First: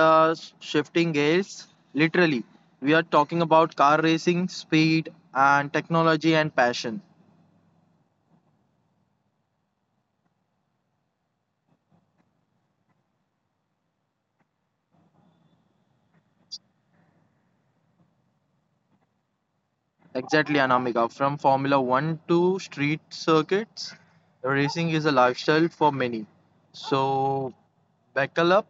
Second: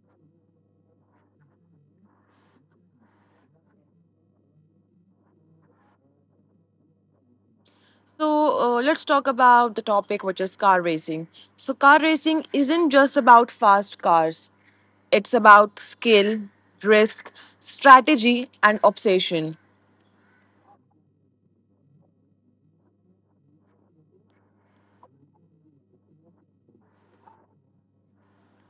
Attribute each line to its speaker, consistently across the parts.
Speaker 1: are shifting gears. Literally, we are talking about car racing, speed, and technology and passion.
Speaker 2: Let's talk about the topic, which is car racing. So, car racing isn't just about fast cars, it's about skill, risk, strategy, and obsession.
Speaker 1: Exactly, Anamika. From Formula One to street circuits, racing is a lifestyle for many. So, buckle up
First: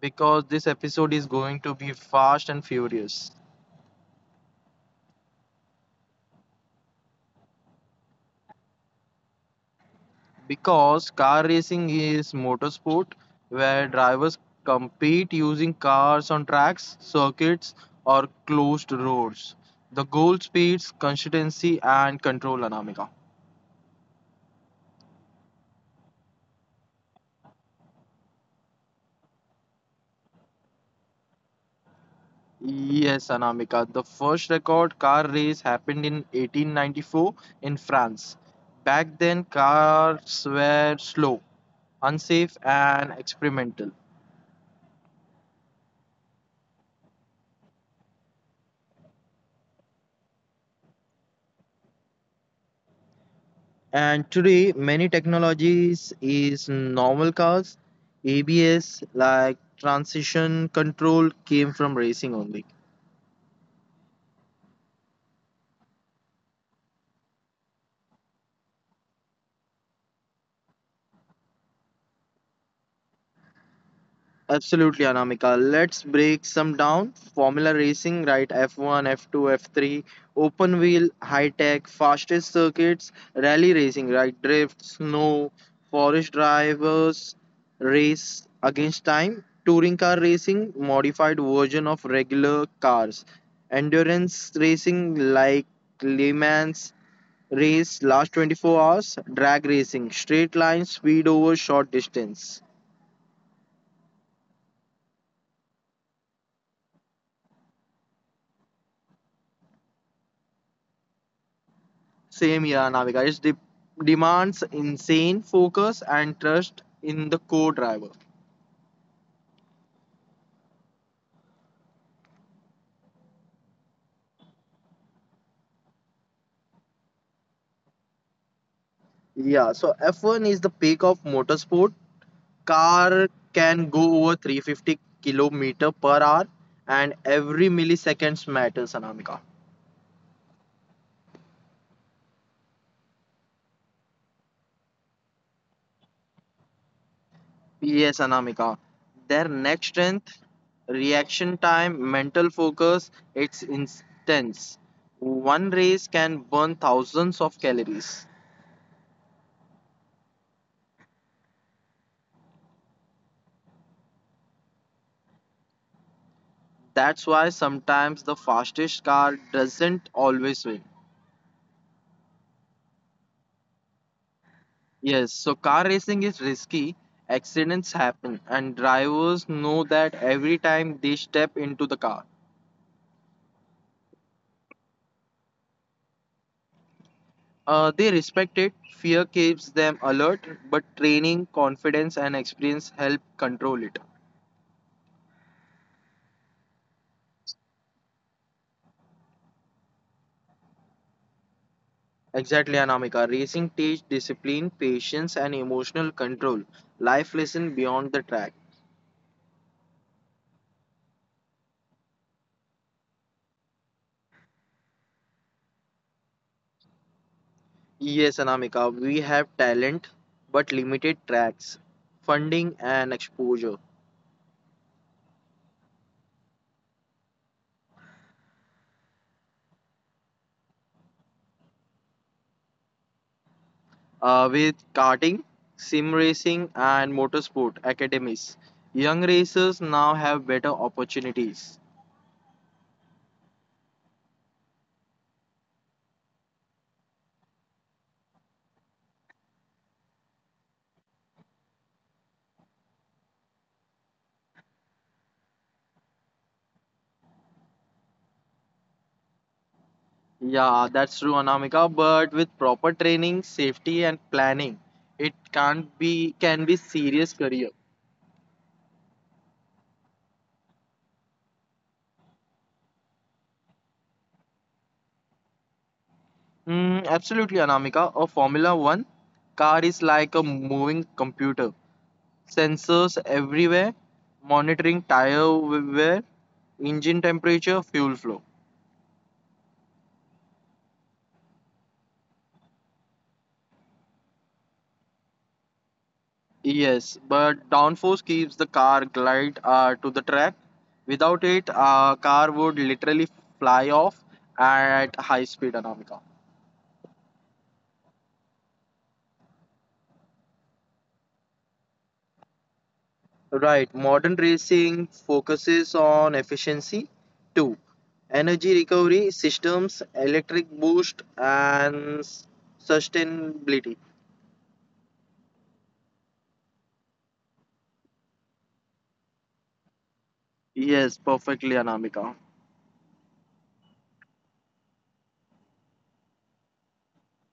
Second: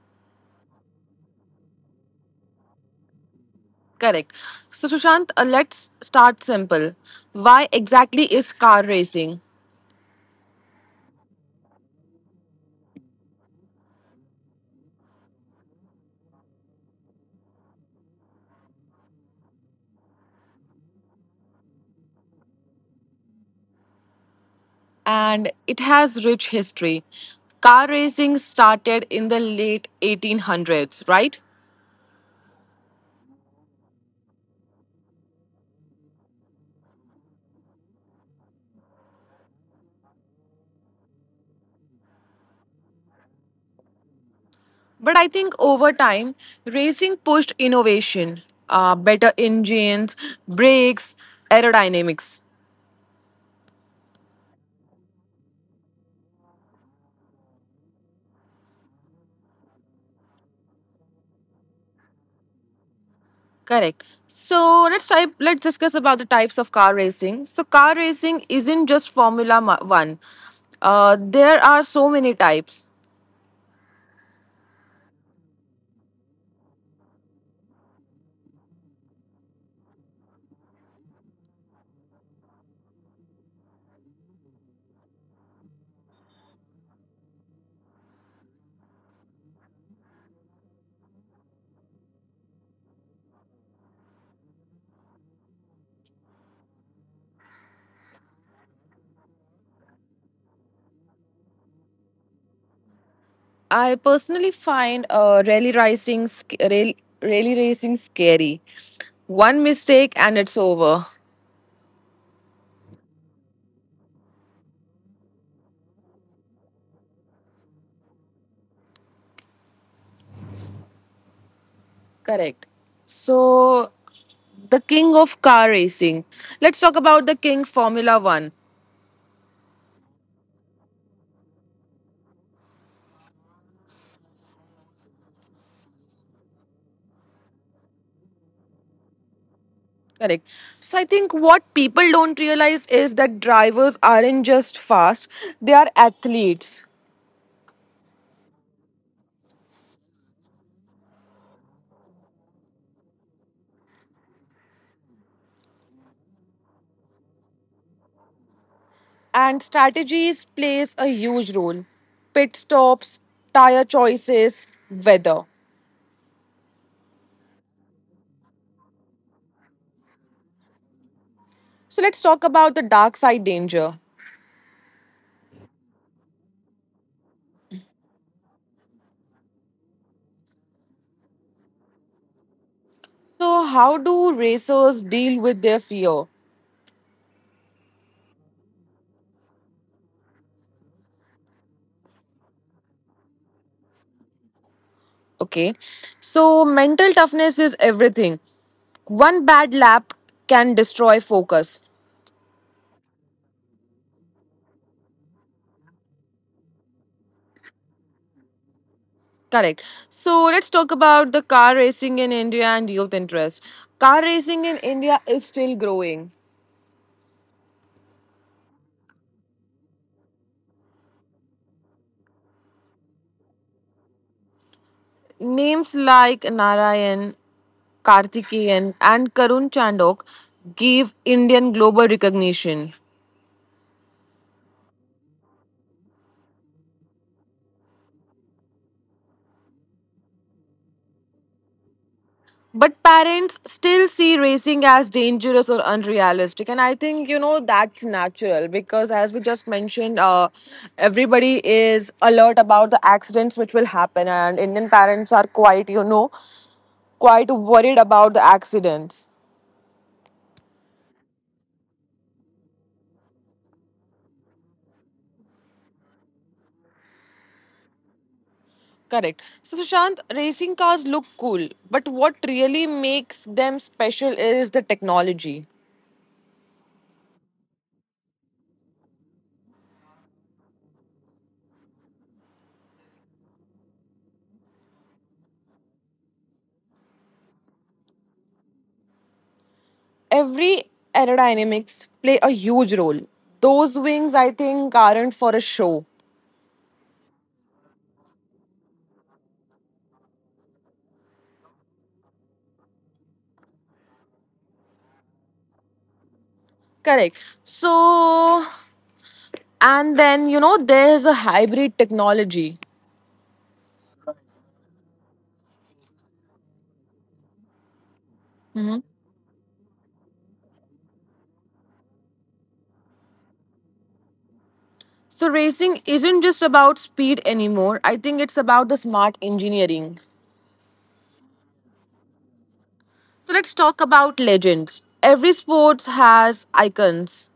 Speaker 1: because this episode is going to be fast and furious.
Speaker 2: Correct. So, Sushant, let's start simple. Why exactly is car racing?
Speaker 1: Because car racing is motorsport where drivers compete using cars on tracks, circuits, or closed roads. The goal speeds, consistency, and control, Anamika.
Speaker 2: And it has rich history. Car racing started in the late 1800s, right?
Speaker 1: Yes, Anamika. The first record car race happened in 1894 in France. Back then, cars were slow, unsafe, and experimental.
Speaker 2: But I think over time, racing pushed innovation, better engines, brakes, aerodynamics.
Speaker 1: And today, many technologies is normal cars. ABS like transition control came from racing only.
Speaker 2: Correct. So let's discuss about the types of car racing. So car racing isn't just One. There are so many types.
Speaker 1: Absolutely, Anamika. Let's break some down. Formula racing, right? F1, F2, F3, open wheel, high tech, fastest circuits, rally racing, right? Drift, snow, forest drivers, race against time, touring car racing, modified version of regular cars, endurance racing like Le Mans race, last 24 hours, drag racing, straight line, speed over short distance.
Speaker 2: I personally find rally racing rally racing scary. One mistake and it's over.
Speaker 1: Same here, Navika. It demands insane focus and trust in the co-driver.
Speaker 2: Correct. So the king of car racing. Let's talk about the king Formula One.
Speaker 1: Yeah, so F1 is the peak of motorsport. Car can go over 350 kilometer per hour, and every milliseconds matters, Anamika.
Speaker 2: Correct. So I think what people don't realize is that drivers aren't just fast, they are athletes.
Speaker 1: Yes, Anamika. Their neck strength, reaction time, mental focus, it's intense. One race can burn thousands of calories.
Speaker 2: And strategies plays a huge role. Pit stops, tire choices, weather.
Speaker 1: That's why sometimes the fastest car doesn't always win.
Speaker 2: So let's talk about the dark side danger.
Speaker 1: Yes, so car racing is risky, accidents happen, and drivers know that every time they step into the car.
Speaker 2: So, how do racers deal with their fear?
Speaker 1: They respect it, fear keeps them alert, but training, confidence, and experience help control it.
Speaker 2: Okay, so mental toughness is everything. One bad lap can destroy focus.
Speaker 1: Exactly, Anamika. Racing teach discipline, patience, and emotional control. Life lesson beyond the track.
Speaker 2: Correct. So, let's talk about the car racing in India and youth interest. Car racing in India is still growing.
Speaker 1: Yes, Anamika, we have talent but limited tracks, funding, and exposure.
Speaker 2: Names like Narayan, Karthikeyan, and Karun Chandok gave Indian global recognition.
Speaker 1: With karting, sim racing, and motorsport academies, young racers now have better opportunities.
Speaker 2: But parents still see racing as dangerous or unrealistic. And I think, you know, that's natural because, as we just mentioned, everybody is alert about the accidents which will happen. And Indian parents are quite, you know, quite worried about the accidents.
Speaker 1: Yeah, that's true, Anamika, but with proper training, safety, and planning, it can't be can be serious career.
Speaker 2: Correct. So, Sushant, racing cars look cool, but what really makes them special is the technology.
Speaker 1: Absolutely, Anamika. A Formula One car is like a moving computer. Sensors everywhere, monitoring tire wear, engine temperature, fuel flow.
Speaker 2: Every aerodynamics play a huge role. Those wings, I think, aren't for a show.
Speaker 1: Yes, but downforce keeps the car glide to the track. Without it, a car would literally fly off at high speed, Anamika.
Speaker 2: Correct. So, and then, you know, there's a hybrid technology.
Speaker 1: Right, modern racing focuses on efficiency. Two, energy recovery systems, electric boost, and sustainability.
Speaker 2: So, racing isn't just about speed anymore. I think it's about the smart engineering.
Speaker 1: Yes, perfectly, Anamika.
Speaker 2: So, let's talk about legends. Every sports has icons.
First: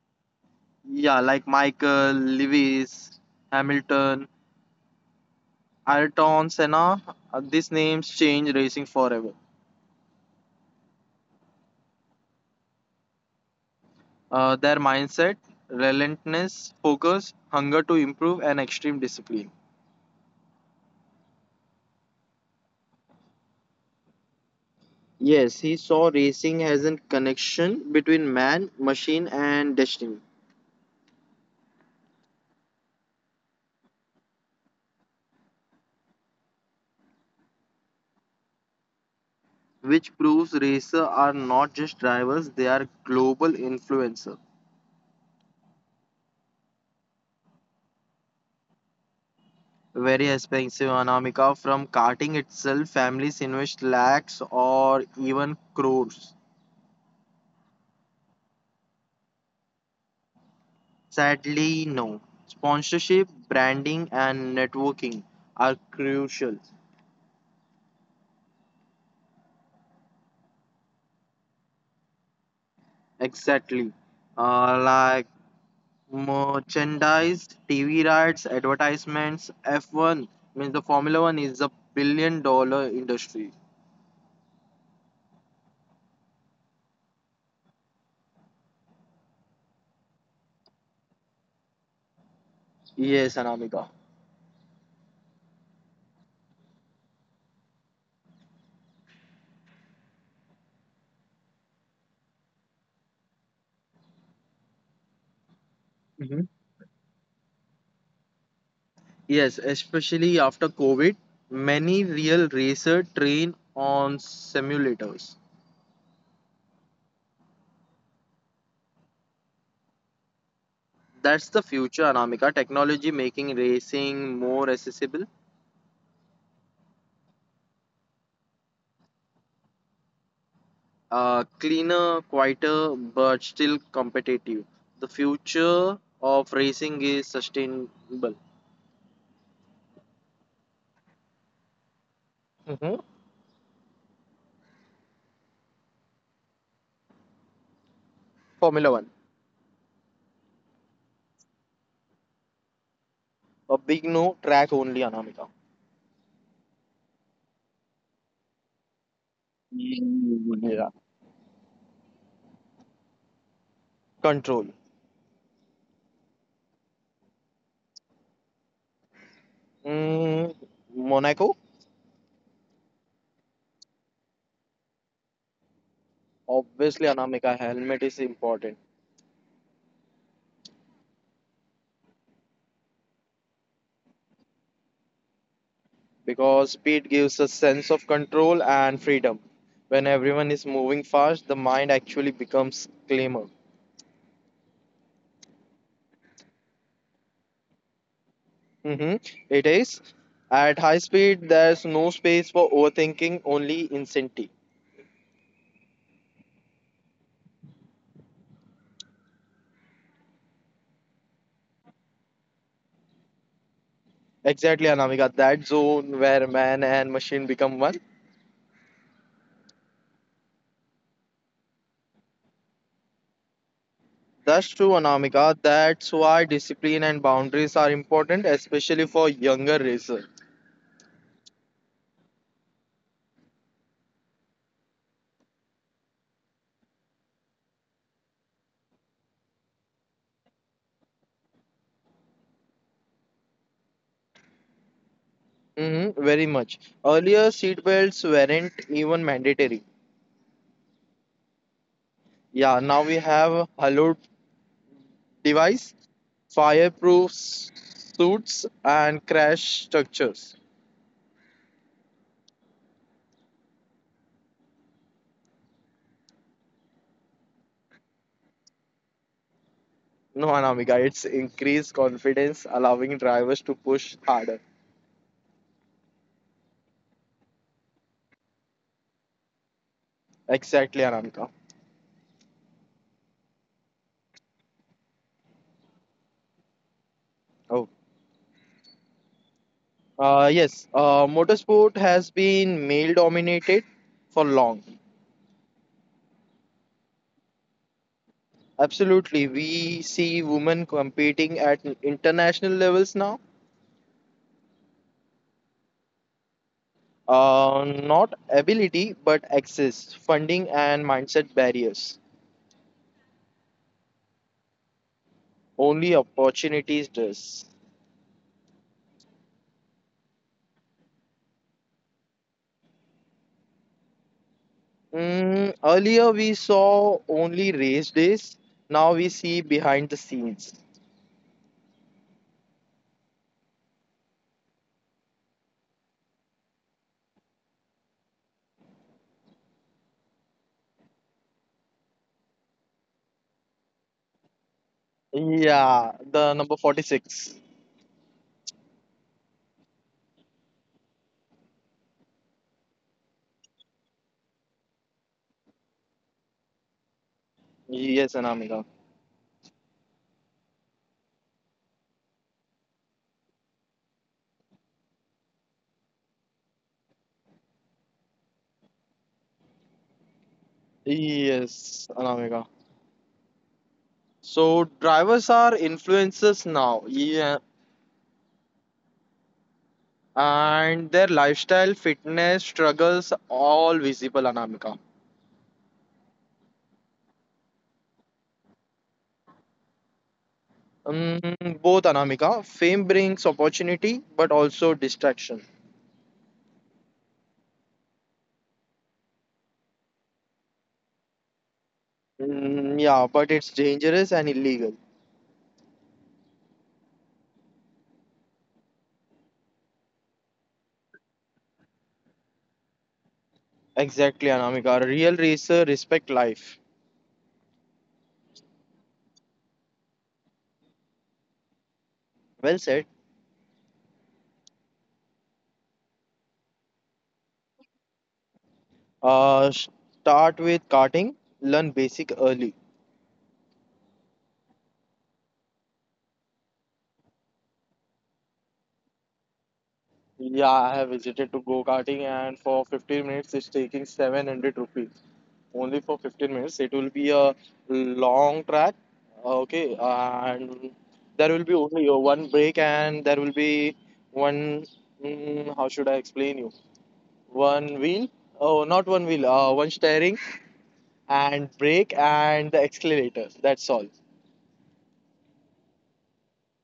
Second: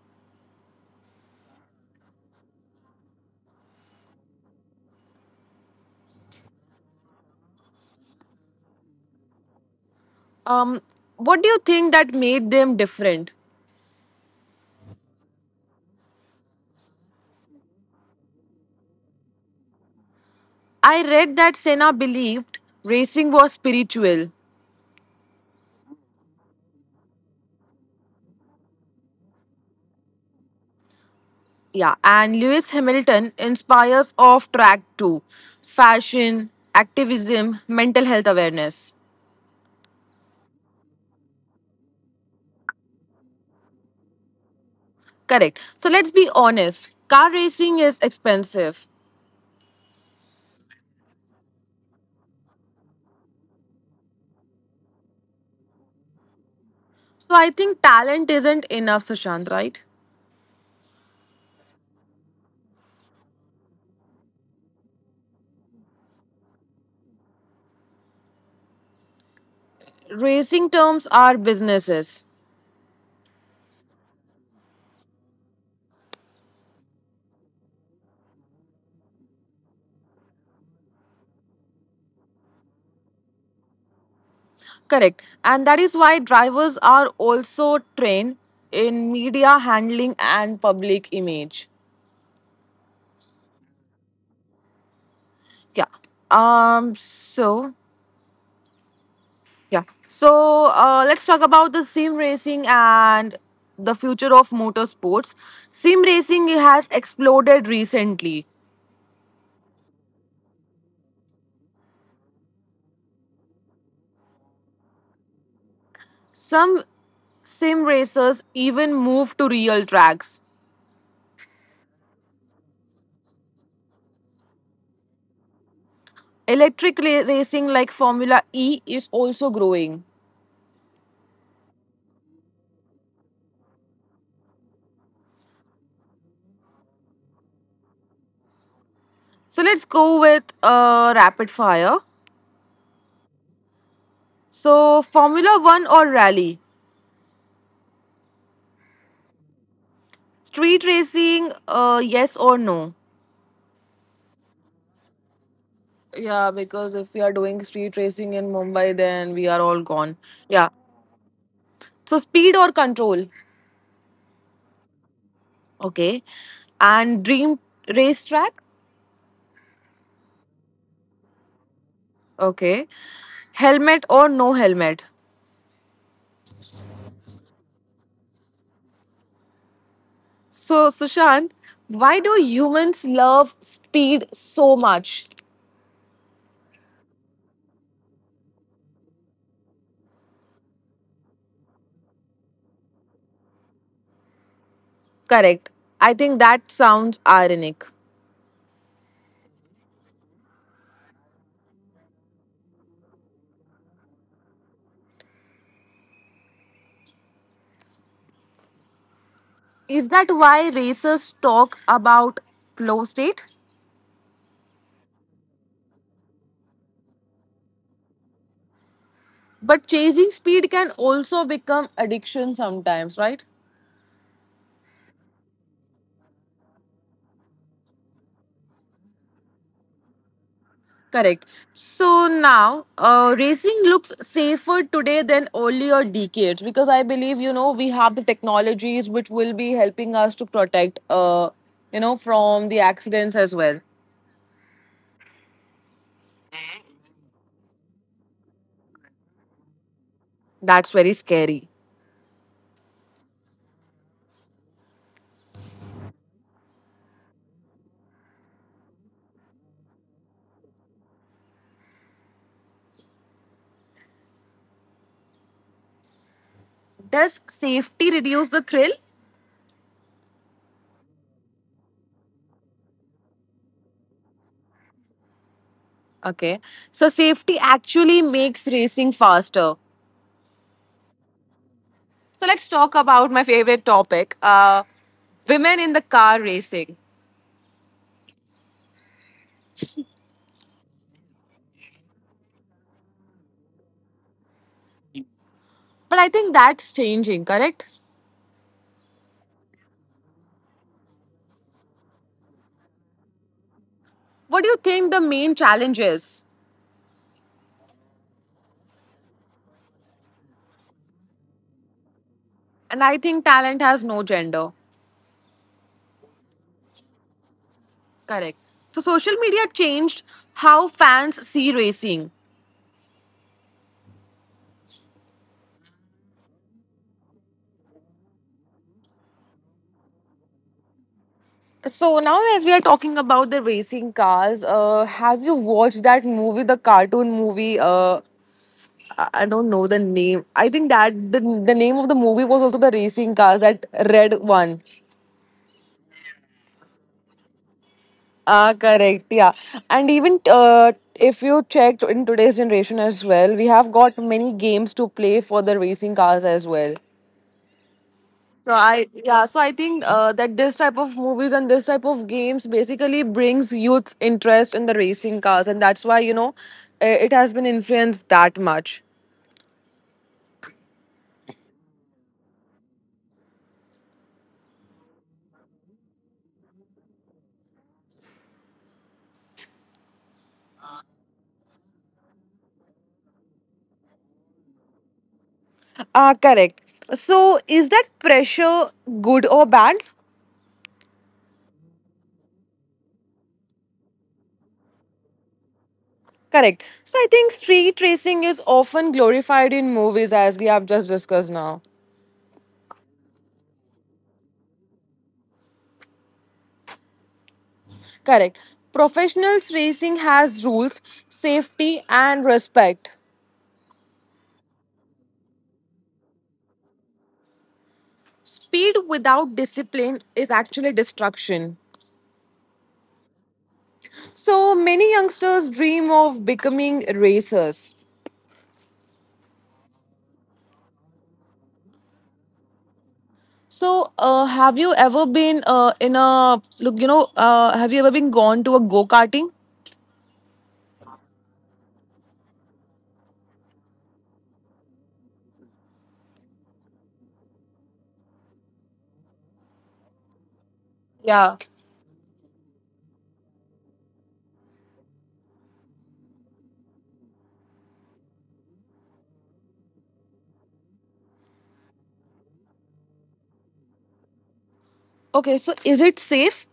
Speaker 1: Yeah, like Michael, Lewis, Hamilton, Ayrton Senna, these names change racing forever.
Speaker 2: Um, what do you think that made them different?
Speaker 1: Their mindset, relentlessness, focus, hunger to improve, and extreme discipline.
Speaker 2: I read that Senna believed racing was spiritual.
Speaker 1: Yes, he saw racing as a connection between man, machine, and destiny,
Speaker 2: Yeah, and Lewis Hamilton inspires off track too. Fashion, activism, mental health awareness.
Speaker 1: which proves racers are not just drivers, they are global influencers.
Speaker 2: Correct. So let's be honest. Car racing is expensive.
Speaker 1: Very expensive, Anamika. From karting itself, families invest lakhs or even crores.
Speaker 2: So I think talent isn't enough, Sushant, right?
Speaker 1: Sadly, no. Sponsorship, branding, and networking are crucial.
Speaker 2: Racing terms are businesses.
Speaker 1: Exactly. Like merchandise, TV rights, advertisements, F1 means the Formula One is a $1 billion industry.
Speaker 2: Correct. And that is why drivers are also trained in media handling and public image.
Speaker 1: Yes, Anamika.
Speaker 2: Yeah. Um so yeah. So let's talk about the sim racing and the future of motorsports. Sim
Speaker 1: Mhm.
Speaker 2: racing has exploded recently.
Speaker 1: Yes, especially after COVID, many real racer train on simulators.
Speaker 2: Some sim racers even move to real tracks.
Speaker 1: That's the future, Anamika. Technology making racing more accessible,
Speaker 2: Electric racing like Formula E is also growing.
Speaker 1: cleaner, quieter, but still competitive. The future of racing is sustainable.
Speaker 2: So let's go with rapid fire.
Speaker 1: Mhm.
Speaker 2: So, Formula One or rally?
Speaker 1: Formula One.
Speaker 2: Street racing, yes or no?
Speaker 1: A big no, track only, Anamika.
Speaker 2: Yeah, because if we are doing street racing in Mumbai, then we are all gone. Yeah.
Speaker 1: Yeah.
Speaker 2: So, speed or control?
Speaker 1: Control.
Speaker 2: Okay. And dream racetrack?
Speaker 1: Mm, Monaco.
Speaker 2: Okay. Helmet or no helmet?
Speaker 1: Obviously, Anamika, helmet is important.
Speaker 2: So, Sushant, why do humans love speed so much?
Speaker 1: Because speed gives a sense of control and freedom. When everyone is moving fast, the mind actually becomes calmer.
Speaker 2: Correct. I think that sounds ironic.
Speaker 1: Mm-hmm. It is. At high speed, there's no space for overthinking, only insanity.
Speaker 2: Is that why racers talk about flow state?
Speaker 1: Exactly, Anamika. That zone where man and machine become one.
Speaker 2: But chasing speed can also become addiction sometimes, right?
Speaker 1: That's true, Anamika. That's why discipline and boundaries are important, especially for younger racers.
Speaker 2: Correct. So now, racing looks safer today than earlier decades because I believe you know we have the technologies which will be helping us to protect, you know, from the accidents as well.
Speaker 1: Mm-hmm. Very much. Earlier, seat belts weren't even mandatory.
Speaker 2: That's very scary.
Speaker 1: Yeah, now we have halo device, fireproof suits, and crash structures.
Speaker 2: Does safety reduce the thrill?
Speaker 1: No, Anamika, it's increased confidence, allowing drivers to push harder.
Speaker 2: Okay. So safety actually makes racing faster.
Speaker 1: Exactly, Anamika.
Speaker 2: So let's talk about my favorite topic women in the car racing.
Speaker 1: Oh, yes. Motorsport has been male dominated for long.
Speaker 2: But I think that's changing, correct?
Speaker 1: Absolutely, we see women competing at international levels now.
Speaker 2: What do you think the main challenge is?
Speaker 1: Not ability, but access, funding, and mindset barriers.
Speaker 2: And I think talent has no gender.
Speaker 1: Only opportunities does.
Speaker 2: Correct. So social media changed how fans see racing.
Speaker 1: Earlier, we saw only race days. Now we see behind the scenes.
Speaker 2: So now, as we are talking about the racing cars, have you watched that movie, the cartoon movie? I don't know the name. I think that the name of the movie was also the racing cars, that red one.
Speaker 1: Yeah, the number 46.
Speaker 2: Ah, correct. Yeah. And even if you checked in today's generation as well, we have got many games to play for the racing cars as well.
Speaker 1: Yes,
Speaker 2: So
Speaker 1: Anamika.
Speaker 2: I yeah, so I think that this type of movies and this type of games basically brings youth's interest in the racing cars, and that's why you know it has been influenced that much.
Speaker 1: Yes, Anamika. So, drivers are influencers now. Yeah, and their lifestyle, fitness, struggles, all visible, Anamika.
Speaker 2: Ah, correct. So is that pressure good or bad?
Speaker 1: Both, Anamika. Fame brings opportunity, but also distraction.
Speaker 2: Correct. So I think street racing is often glorified in movies as we have just discussed now.
Speaker 1: Mm, yeah, but it's dangerous and illegal.
Speaker 2: Correct. Professionals racing has rules, safety and respect.
Speaker 1: Exactly, Anamika. A real racer respect life.
Speaker 2: Speed without discipline is actually destruction.
Speaker 1: Well said.
Speaker 2: So many youngsters dream of becoming racers.
Speaker 1: Uh, Start with karting. Learn basic early.
Speaker 2: So have you ever been in a look you know have you ever been gone to a go-karting?
Speaker 1: Yeah, I have visited to go-karting and for 15 minutes it's taking 700 rupees. Only for 15 minutes. It will be a long track. Okay, and there will
Speaker 2: Yeah.
Speaker 1: be only one break, and there will be one, how should I explain you? One wheel. Oh, not one wheel. One steering and brake and the accelerator. That's all.
Speaker 2: Okay, so is it safe?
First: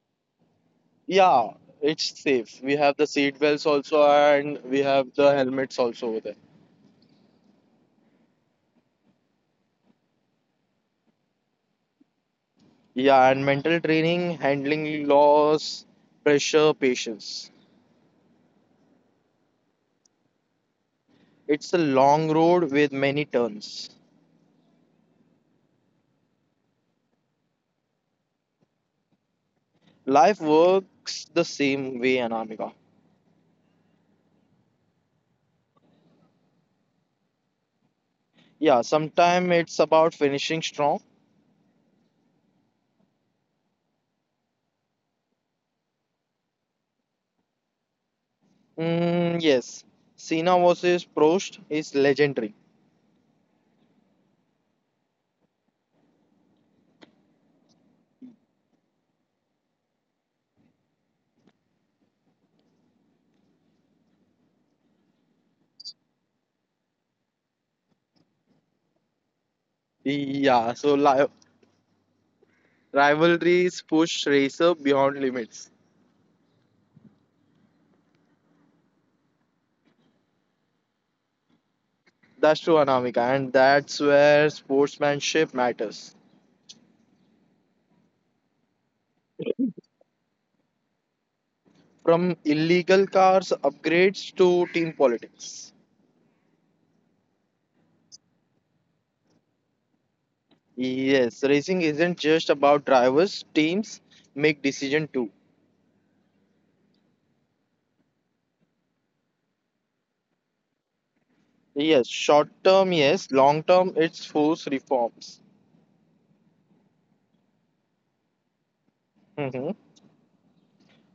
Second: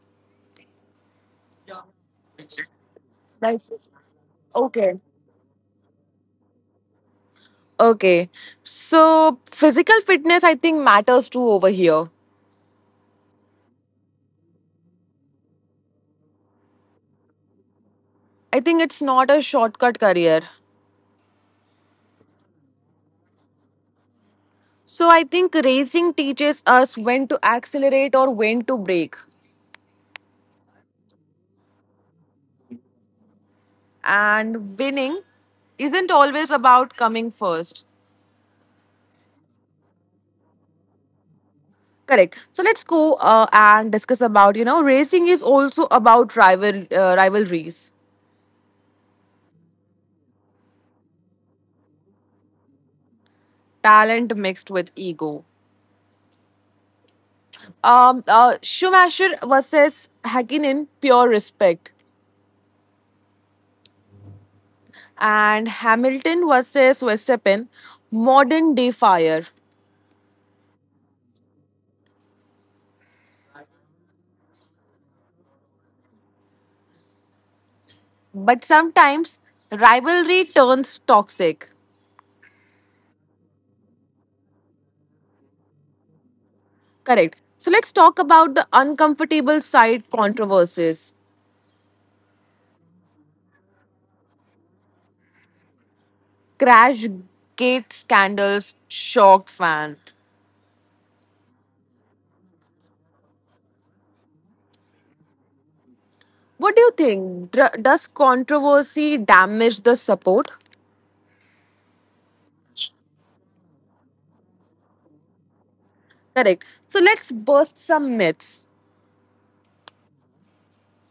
Speaker 1: Yeah, it's safe. We have the seat
Speaker 2: Like
Speaker 1: belts also and we
Speaker 2: okay.
Speaker 1: have the helmets also over there.
Speaker 2: Okay. So physical fitness I think matters too over here.
Speaker 1: Yeah, and mental training, handling loss, pressure, patience.
Speaker 2: I think it's not a shortcut career.
Speaker 1: It's a long road with many turns.
Speaker 2: So I think racing teaches us when to accelerate or when to brake.
Speaker 1: Life works the same way, Anamika.
Speaker 2: And winning isn't always about coming first.
Speaker 1: Yeah, sometimes it's about finishing strong.
Speaker 2: Correct. So let's go and discuss about, you know, racing is also about rivalries,
Speaker 1: Mm, yes, Cena versus Prost is legendary.
Speaker 2: talent mixed with ego. Schumacher versus Hakkinen, pure respect. And Hamilton versus Verstappen, modern day fire.
Speaker 1: Yeah, so rivalries push racer beyond limits.
Speaker 2: But sometimes rivalry turns toxic.
Speaker 1: That's true, Anamika, and that's where sportsmanship matters.
Speaker 2: Correct. So let's talk about the uncomfortable side controversies.
Speaker 1: From illegal cars upgrades to team politics.
Speaker 2: Crash gate scandals shocked fan.
Speaker 1: Yes, racing isn't just about drivers, teams make decision too.
Speaker 2: What do you think? Does controversy damage the support?
Speaker 1: Yes, short term, yes, long term, it's force reforms.
Speaker 2: Correct. So let's burst some myths.
Speaker 1: Mhm.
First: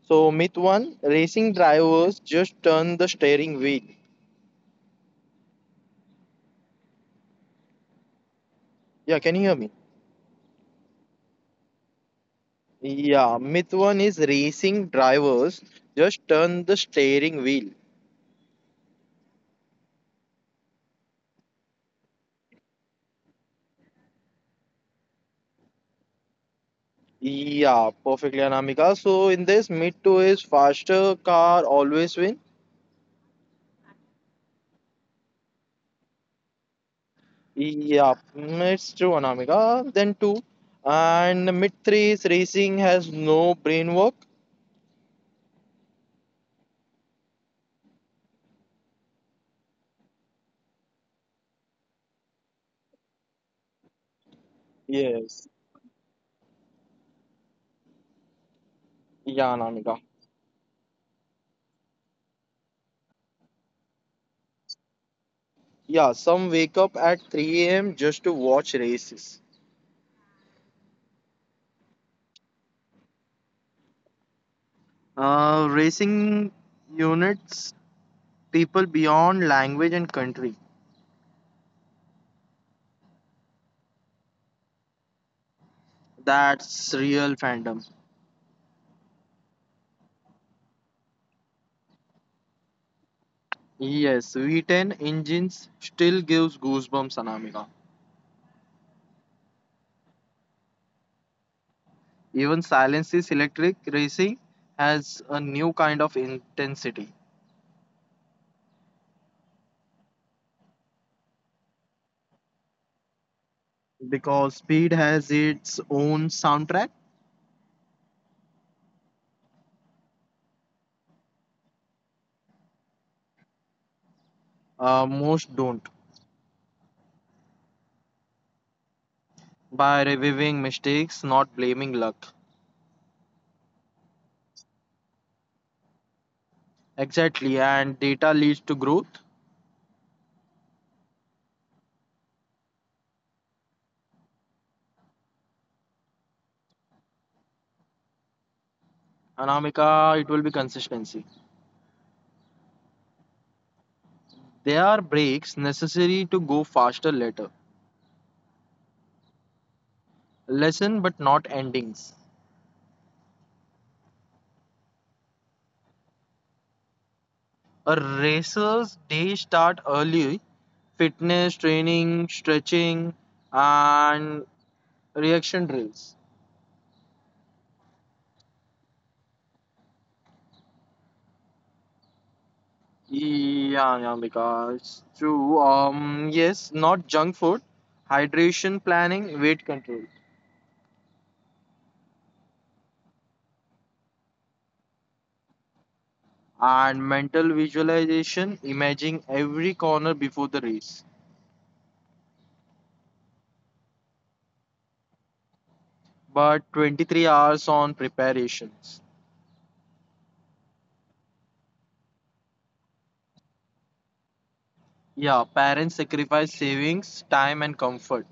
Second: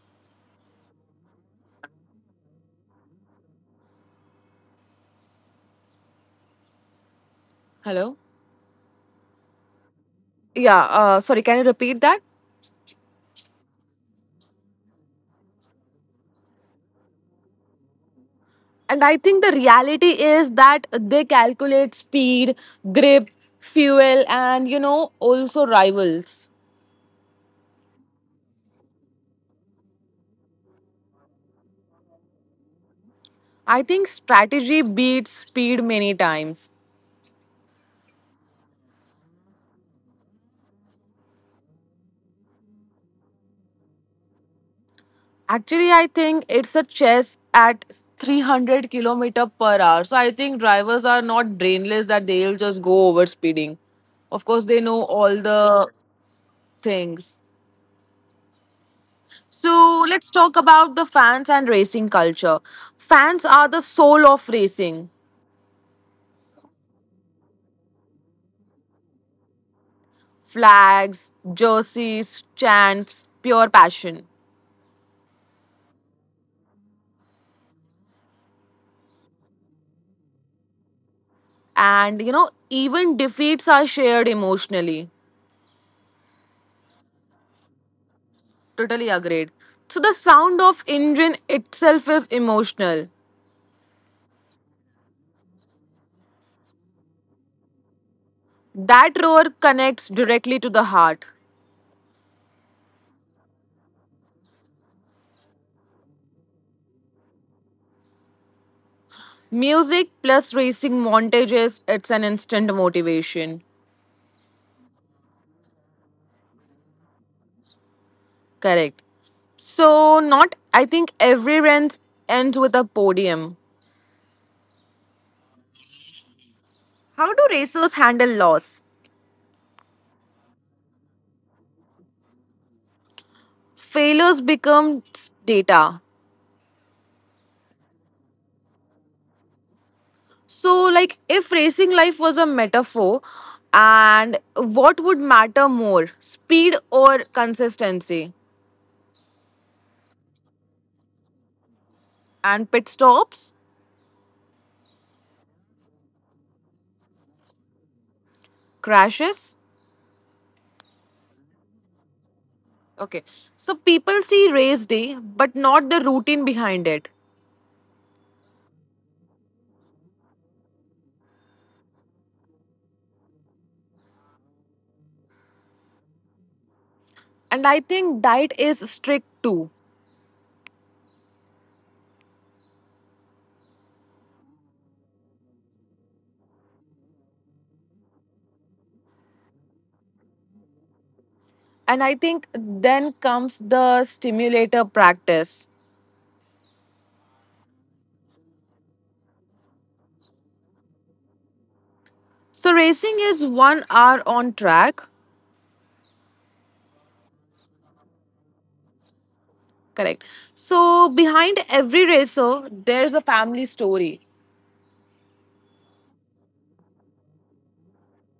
Speaker 1: So, myth one racing drivers just turn the steering wheel.
Speaker 2: Hello?
Speaker 1: Yeah, can you hear me?
Speaker 2: Yeah, sorry, can you repeat that?
Speaker 1: Yeah, myth one is racing drivers just turn the steering wheel.
Speaker 2: And I think the reality is that they calculate speed, grip, fuel, and you know, also rivals.
Speaker 1: Yeah, perfectly, Anamika. So, in this, myth two is faster car always win.
Speaker 2: I think strategy beats speed many times.
Speaker 1: Yeah, it's true, Anamika. Then two, and mid threes racing has no brain work.
Speaker 2: Actually, I think it's a chess at 300 kilometer per hour. So I think drivers are not brainless that they'll just go over speeding. Of course, they know all
Speaker 1: Yes.
Speaker 2: the things.
Speaker 1: Yeah, Anamika.
Speaker 2: So let's talk about the fans and racing culture. Fans are the soul of racing.
Speaker 1: Yeah, some wake up at 3 a.m. just to watch races.
Speaker 2: Flags, jerseys, chants, pure passion.
Speaker 1: Racing units, people beyond language and country.
Speaker 2: And you know, even defeats are shared emotionally.
Speaker 1: That's real fandom.
Speaker 2: Totally agreed. So the sound of engine itself is emotional.
Speaker 1: Yes, V10 engines still gives goosebumps, Anamika.
Speaker 2: That roar connects directly to the heart.
Speaker 1: Even Silence is Electric racing has a new kind of intensity.
Speaker 2: Music plus racing montages, it's an instant motivation.
Speaker 1: Because speed has its own soundtrack.
Speaker 2: Correct. So not I think every race ends with a podium.
Speaker 1: Most don't.
Speaker 2: How do racers handle loss?
Speaker 1: By reviewing mistakes, not blaming luck.
Speaker 2: Failures become data.
Speaker 1: Exactly, and data leads to growth.
Speaker 2: So, like, if racing life was a metaphor, and what would matter more, speed or consistency?
Speaker 1: Anamika, it will be consistency.
Speaker 2: And pit stops,
Speaker 1: There are breaks necessary to go faster later.
Speaker 2: crashes?
Speaker 1: Lesson, but not endings.
Speaker 2: Okay. So, people see race day, but not the routine behind it.
Speaker 1: A racer's day start early. Fitness, training, stretching, and reaction drills.
Speaker 2: And I think diet is strict too.
Speaker 1: Yeah, yeah, because true. Yes, not junk food, hydration planning, weight control,
Speaker 2: And I think then comes the stimulator practice.
Speaker 1: and mental visualization, imagining every corner before the race.
Speaker 2: So, racing is 1 hour on track.
Speaker 1: But 23 hours on preparations.
Speaker 2: Correct. So, behind every racer, there's a family story.
Speaker 1: Yeah, parents sacrifice savings, time, and comfort.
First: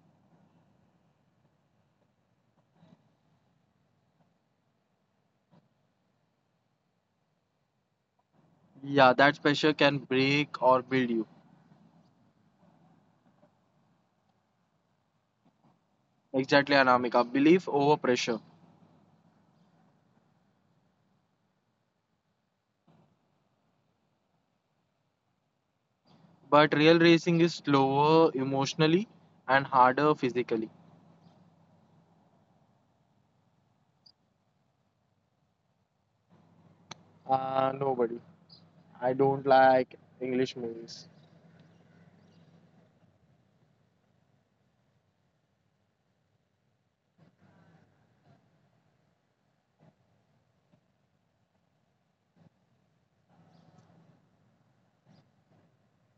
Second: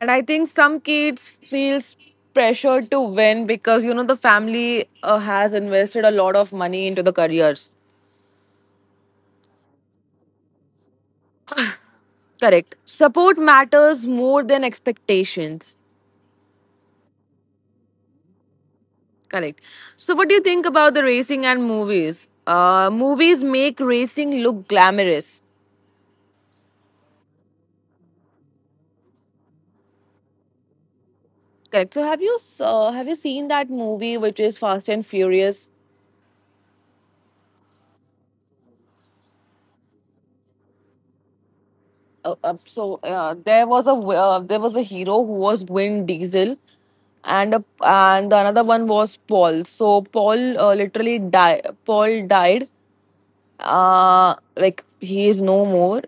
Speaker 2: And I think some kids feels pressure to win because you know the family has invested a lot of money into the careers.
Speaker 1: Yeah, that pressure can break or build you.
Speaker 2: Correct. Support matters more than expectations.
Speaker 1: Exactly, Anamika. Belief over pressure.
Speaker 2: Correct. So what do you think about the racing and movies? Movies make racing look glamorous.
Speaker 1: But real racing is slower emotionally and harder physically.
Speaker 2: Correct. So have you seen that movie which is Fast and Furious?
Speaker 1: Nobody. I don't like English movies.
Speaker 2: So there was there was a hero who was Vin Diesel, and and the another one was Paul. So Paul literally died. Paul died. Uh, like he is no more,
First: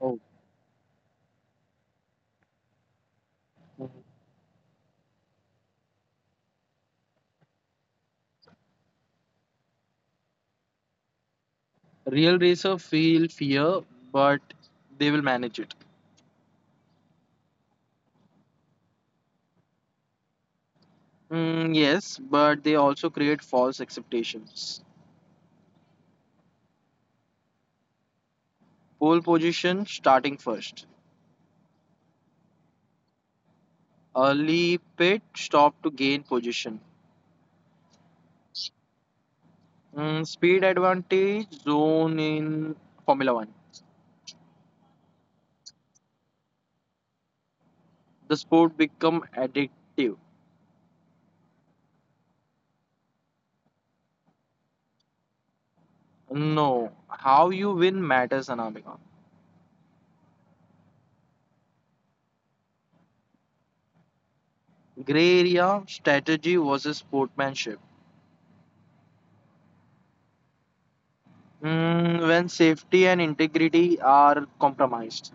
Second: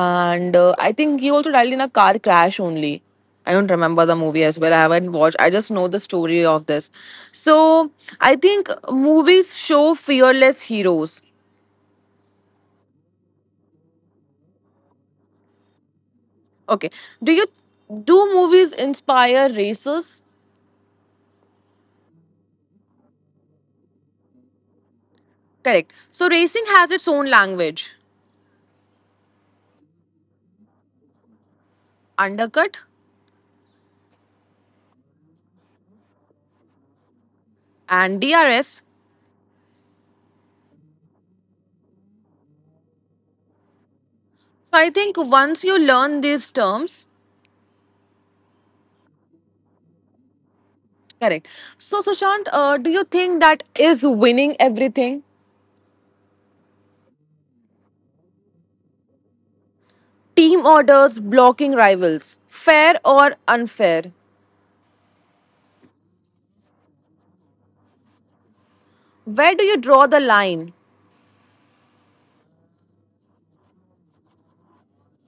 Speaker 1: Oh,
Speaker 2: I think he also died in a car crash only. I don't
Speaker 1: mhm.
Speaker 2: remember the movie as well. I haven't watched. I just know the story of this. So I think movies show fearless heroes.
Speaker 1: Real racer feel fear, but they will manage it.
Speaker 2: Okay, do you do movies inspire races?
Speaker 1: Mm, yes, but they also create false expectations.
Speaker 2: Correct. So racing has its own language,
Speaker 1: Pole position starting first.
Speaker 2: undercut
Speaker 1: Early pit stop to gain position.
Speaker 2: and DRS.
Speaker 1: Speed advantage zone in Formula One.
Speaker 2: So I think once you learn these terms,
Speaker 1: The sport become addictive.
Speaker 2: correct. So Sushant, do you think that is winning everything?
Speaker 1: No, how you win matters, Anamika.
Speaker 2: Team orders, blocking rivals, fair or unfair?
Speaker 1: Gray area strategy versus sportsmanship.
Speaker 2: Where do you draw the line?
Speaker 1: When safety and integrity are compromised.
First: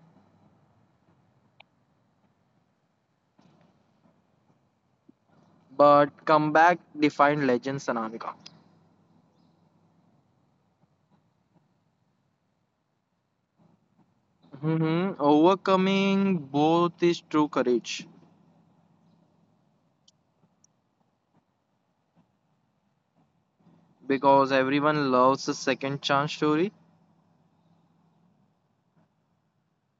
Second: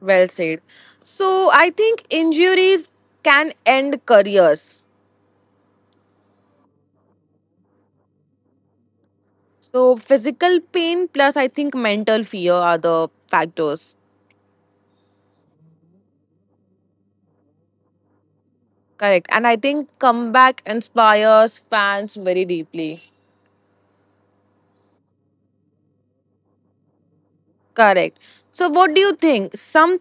Speaker 2: Well said. So I think injuries can end careers.
Speaker 1: But comeback defined legends, Anamika.
Speaker 2: So physical pain plus I think mental fear are the factors.
Speaker 1: Overcoming both is true courage.
Speaker 2: Correct. And I think comeback inspires fans very deeply.
Speaker 1: Because everyone loves a second chance story.
Speaker 2: Correct. So what do you think?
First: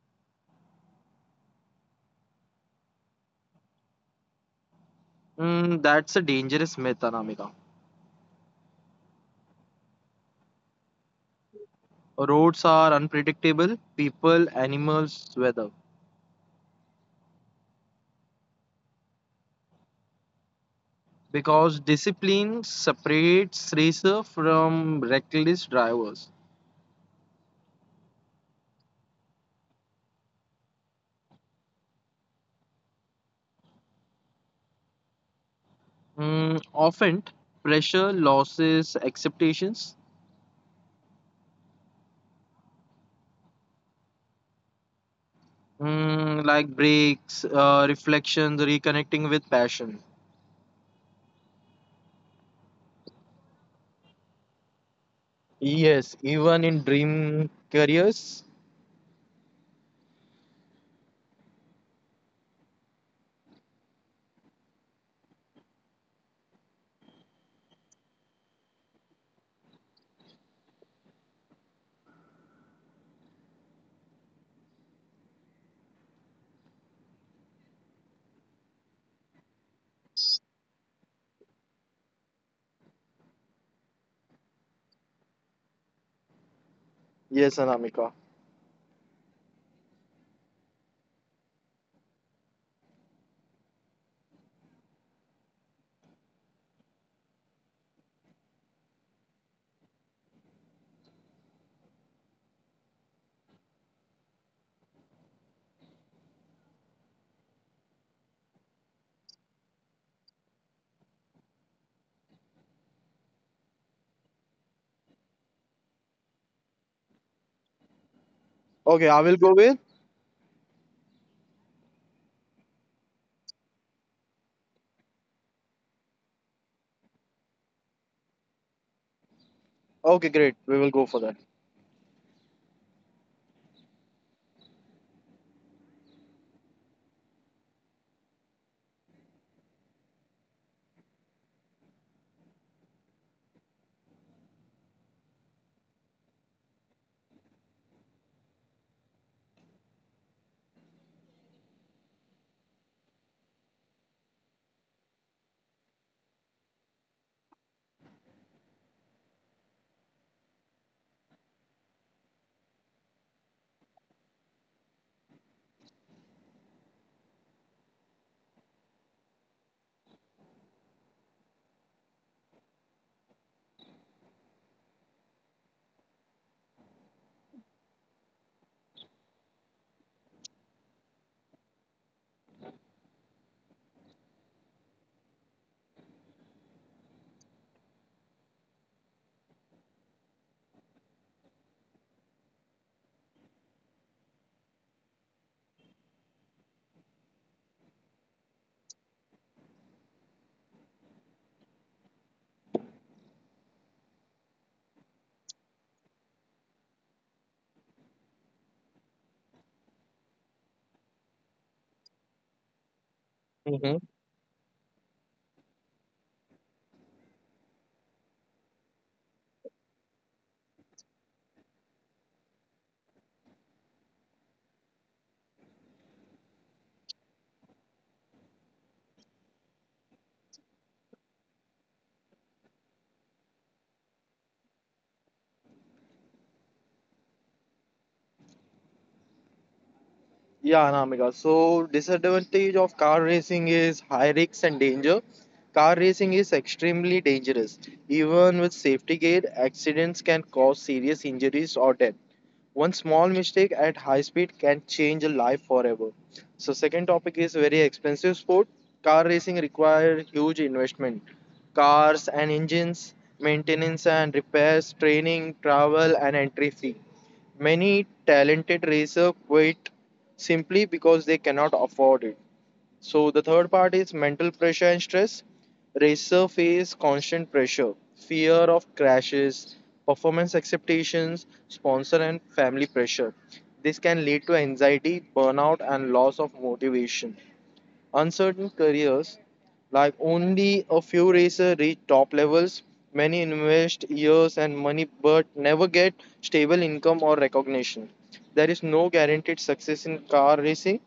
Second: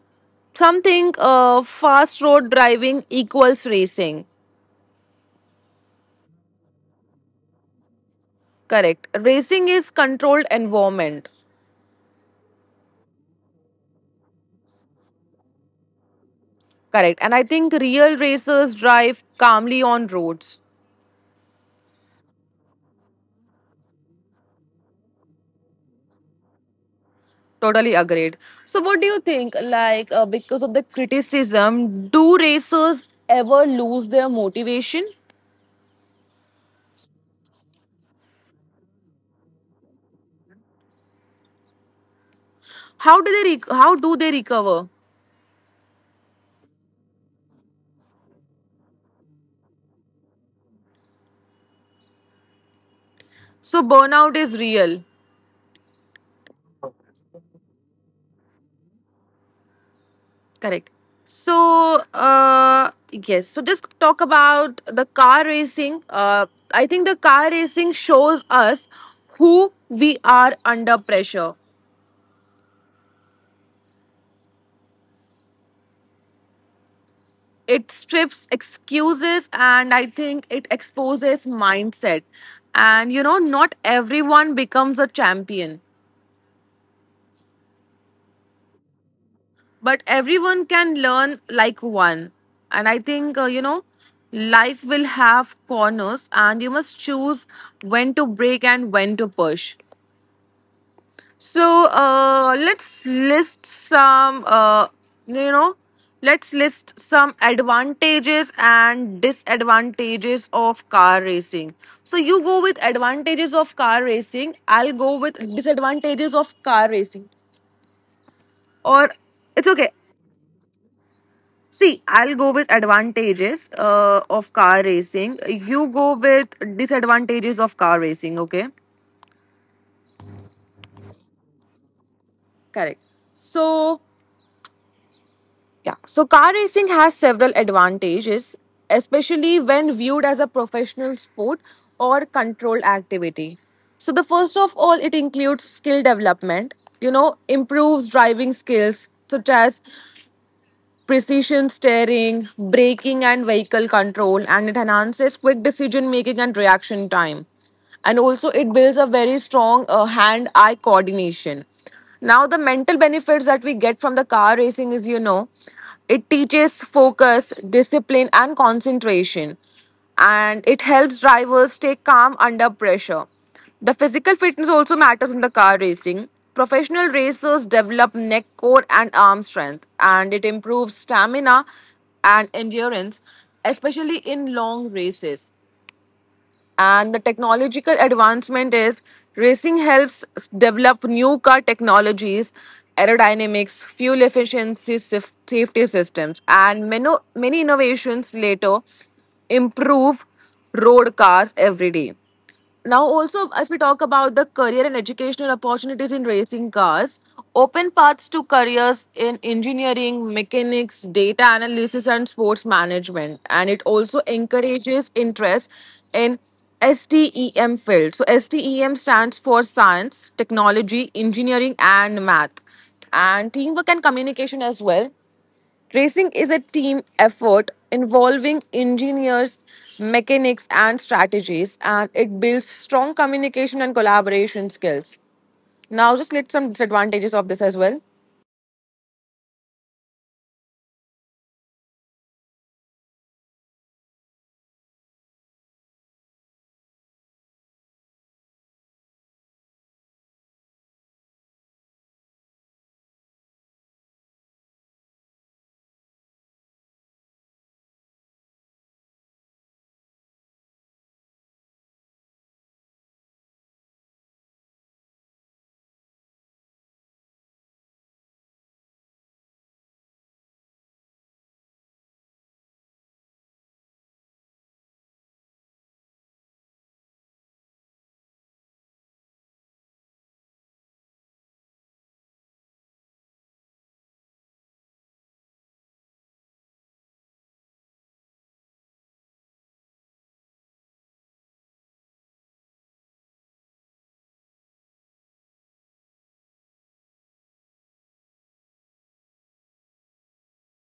Speaker 2: Some think fast road driving equals racing.
Speaker 1: That's a dangerous myth, Anamika.
Speaker 2: Correct. Racing is controlled environment.
Speaker 1: Roads are unpredictable, people, animals, weather.
Speaker 2: Correct. And I think real racers drive calmly on roads.
Speaker 1: Because discipline separates racer from reckless drivers.
Speaker 2: Totally agreed. So what do you think? Like because of the criticism, do racers ever lose their motivation?
Speaker 1: Often, pressure, losses, expectations.
Speaker 2: How do they recover?
Speaker 1: Like breaks, reflections, reconnecting with passion.
Speaker 2: So burnout is real.
Speaker 1: Yes, even in dream careers.
Speaker 2: Correct. So, yes. So, just talk about the car racing. I think the car racing shows us who we are under pressure. It strips excuses and I think it exposes mindset. And you know, not everyone becomes a champion,
Speaker 1: Yes, Anamika.
Speaker 2: but everyone can learn like one. And I think, you know, life will have corners and you must choose when to break and when to push. So let's list some, you know, let's list some advantages and disadvantages of car racing. So you go with advantages of car racing. I'll go with disadvantages of car racing. Or
Speaker 1: Okay, I
Speaker 2: it's
Speaker 1: will go
Speaker 2: okay.
Speaker 1: with.
Speaker 2: See, I'll go with advantages of car racing. You go with disadvantages of car racing. Okay.
Speaker 1: Okay, great. We will go for that.
Speaker 2: Correct. So yeah. So car racing has several advantages, especially when viewed as a professional sport or controlled activity. So the first of all, it includes skill development. Improves driving skills such as precision steering, braking, and vehicle control, and it enhances quick decision making and reaction time. And also, it builds a very strong hand eye coordination. Now, the mental benefits that we get from the car racing is it teaches focus, discipline, and concentration, and it helps drivers stay calm under pressure. The physical fitness also matters in the car racing. Professional racers develop neck, core, and arm strength, and it improves stamina and endurance, especially in long races. And the technological advancement is racing helps develop new car technologies, aerodynamics, fuel efficiency, safety systems, and many, many innovations later improve road cars every day. Now, also, if we talk about the career and educational opportunities in racing cars, open paths to careers in engineering, mechanics, data analysis, and sports management. And it also encourages interest in STEM field. So STEM stands for science, technology, engineering, and math, and teamwork and communication as well. Racing is a team effort involving engineers, mechanics, and strategies, and it builds strong communication and collaboration skills. Now, just let some disadvantages of this as well.
Speaker 1: Yeah, Anamika. So disadvantage of car racing is high risks and danger. Car racing is extremely dangerous. Even with safety gear, accidents can cause serious injuries or death. One small mistake at high speed can change a life forever. So second topic is very expensive sport. Car racing require huge investment. Cars and engines, maintenance and repairs, training, travel and entry fee. Many talented racer quit simply because they cannot afford it. So the third part is mental pressure and stress. Racer face constant pressure, fear of crashes, performance expectations, sponsor and family pressure. This can lead to anxiety, burnout, and loss of motivation. Uncertain careers, like only a few racers reach top levels. Many invest years and money but never get stable income or recognition. There is no guaranteed success in car racing.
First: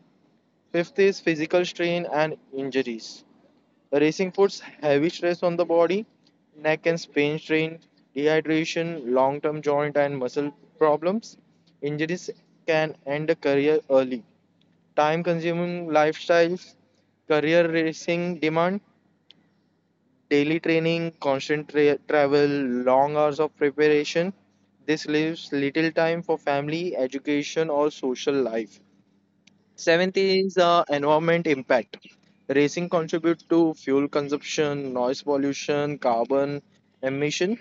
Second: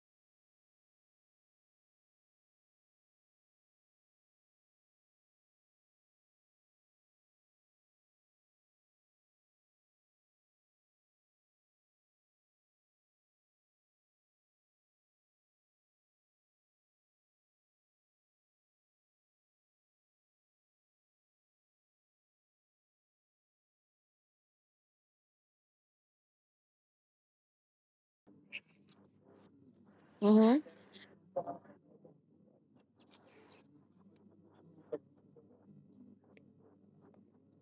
Speaker 1: Fifth is physical strain and injuries. Racing puts heavy stress on the body, neck and spine strain, dehydration, long term joint and muscle problems. Injuries can end a career early. Time consuming lifestyles, career racing demand, daily training, constant travel, long hours of preparation. This leaves little time for family, education, or social life. Seventh is environment impact. Racing contributes to fuel consumption, noise pollution, carbon emission.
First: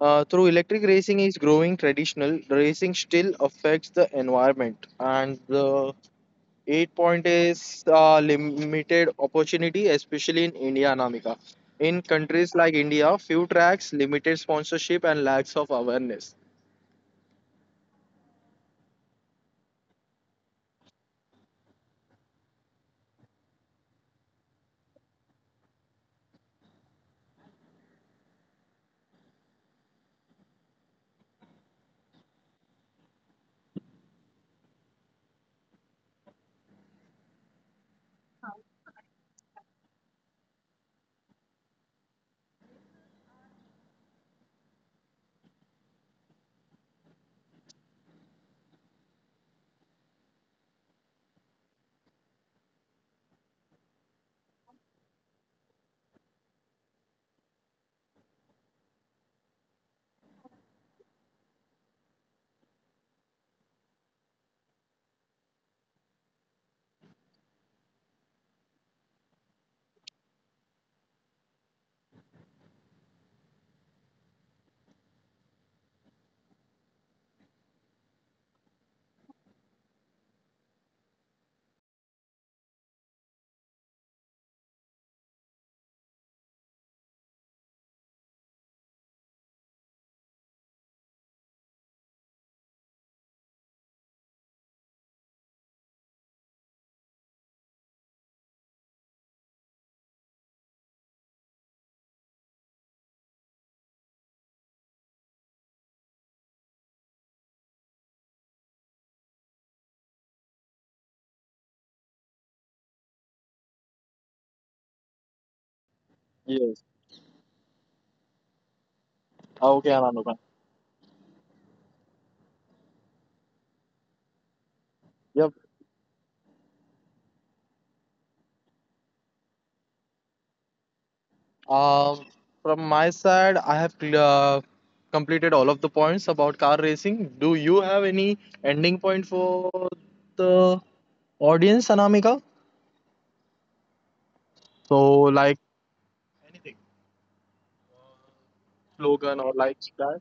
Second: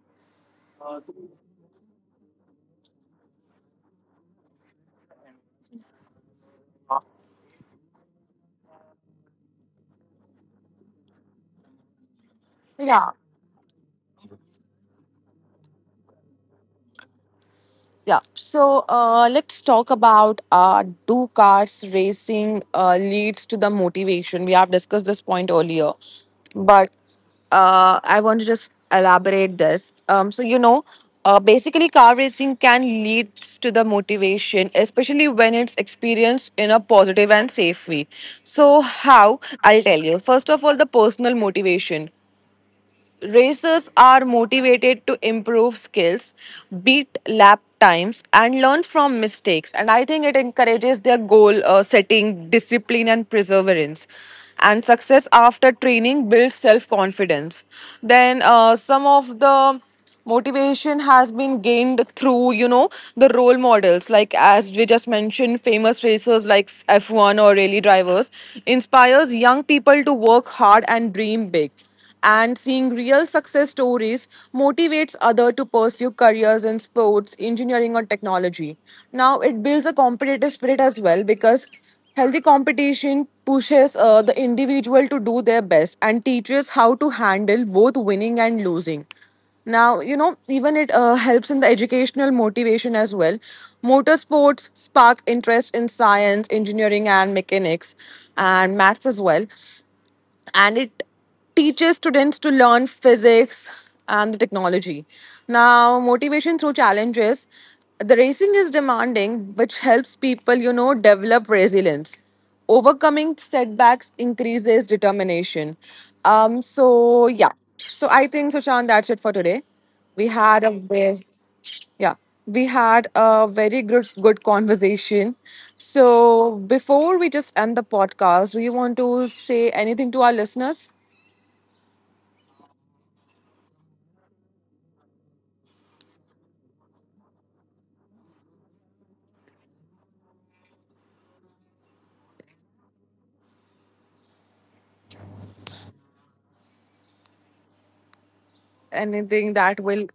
Speaker 1: Through electric racing is growing traditional, racing still affects the environment. And the eight point is limited opportunity, especially in India, Anamika. In countries like
Speaker 2: Yeah.
Speaker 1: India, few tracks, limited sponsorship, and lacks of awareness.
Speaker 2: Yeah, so let's talk about do cars racing leads to the motivation. We have discussed this point earlier, but I want to just elaborate this. So you know, basically, car racing can lead to the motivation, especially when it's experienced in a positive and safe way. So how? I'll tell you. First of all, the personal motivation. Racers are motivated to improve skills, beat lap times, and learn from mistakes. And I think it encourages their goal setting, discipline, and perseverance. And success after training builds self confidence. Then, some of the motivation has been gained through, you know, the role models. Like as we just mentioned, famous racers like F1 or rally drivers inspires young people to work hard and dream big, and seeing real success stories motivates other to pursue careers in sports engineering or technology. Now it builds a competitive spirit as well, because healthy competition pushes the individual to do their best and teaches how to handle both winning and losing. Now, you know, even it helps in the educational motivation as well. Motorsports spark interest in science, engineering, and mechanics, and maths as well, and it teaches students to learn physics and the technology. Now, motivation through challenges. The racing is demanding, which helps people, you know, develop resilience. Overcoming setbacks increases determination. Um,
Speaker 1: Yes.
Speaker 2: so yeah. So I think Sushant, that's it for today.
Speaker 1: Okay,
Speaker 2: We
Speaker 1: Anamika.
Speaker 2: had a very, yeah, we had a very good conversation.
Speaker 1: Yep.
Speaker 2: So before we just end the podcast, do you want to say anything to our listeners?
Speaker 1: Um, from my side, I have completed all of the points about car racing. Do you have any ending point for the audience, Anamika? So, like anything, slogan or
Speaker 2: Anything
Speaker 1: like
Speaker 2: that will,
Speaker 1: that,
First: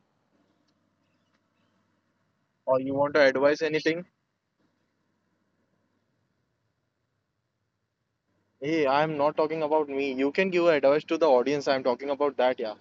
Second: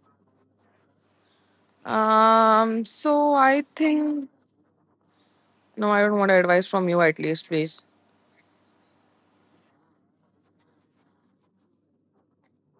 Speaker 1: or
Speaker 2: um
Speaker 1: you want to
Speaker 2: so
Speaker 1: advise
Speaker 2: I
Speaker 1: anything?
Speaker 2: think, no, I don't want advice from you at least, please.
Speaker 1: Hey, I'm not talking about me. You can give advice to the audience. I'm talking about that, yeah.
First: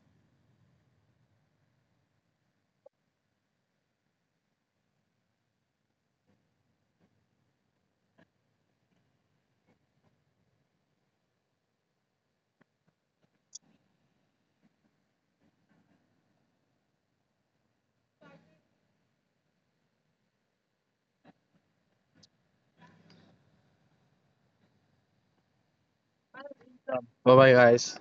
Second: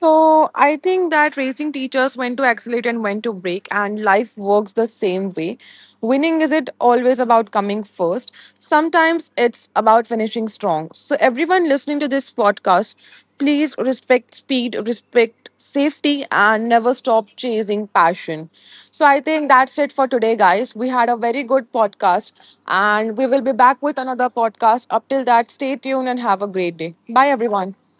Speaker 2: So I think that racing teachers when to accelerate and when to break, and life works the same way. Winning isn't always about coming first. Sometimes it's about finishing strong. So everyone listening to this podcast, please respect speed, respect safety, and never stop chasing passion. So I think that's it for today, guys. We had a very good podcast, and we will be back with another podcast. Up till that, stay tuned and have a great day. Bye,
Speaker 1: Bye bye,
Speaker 2: everyone.
Speaker 1: guys.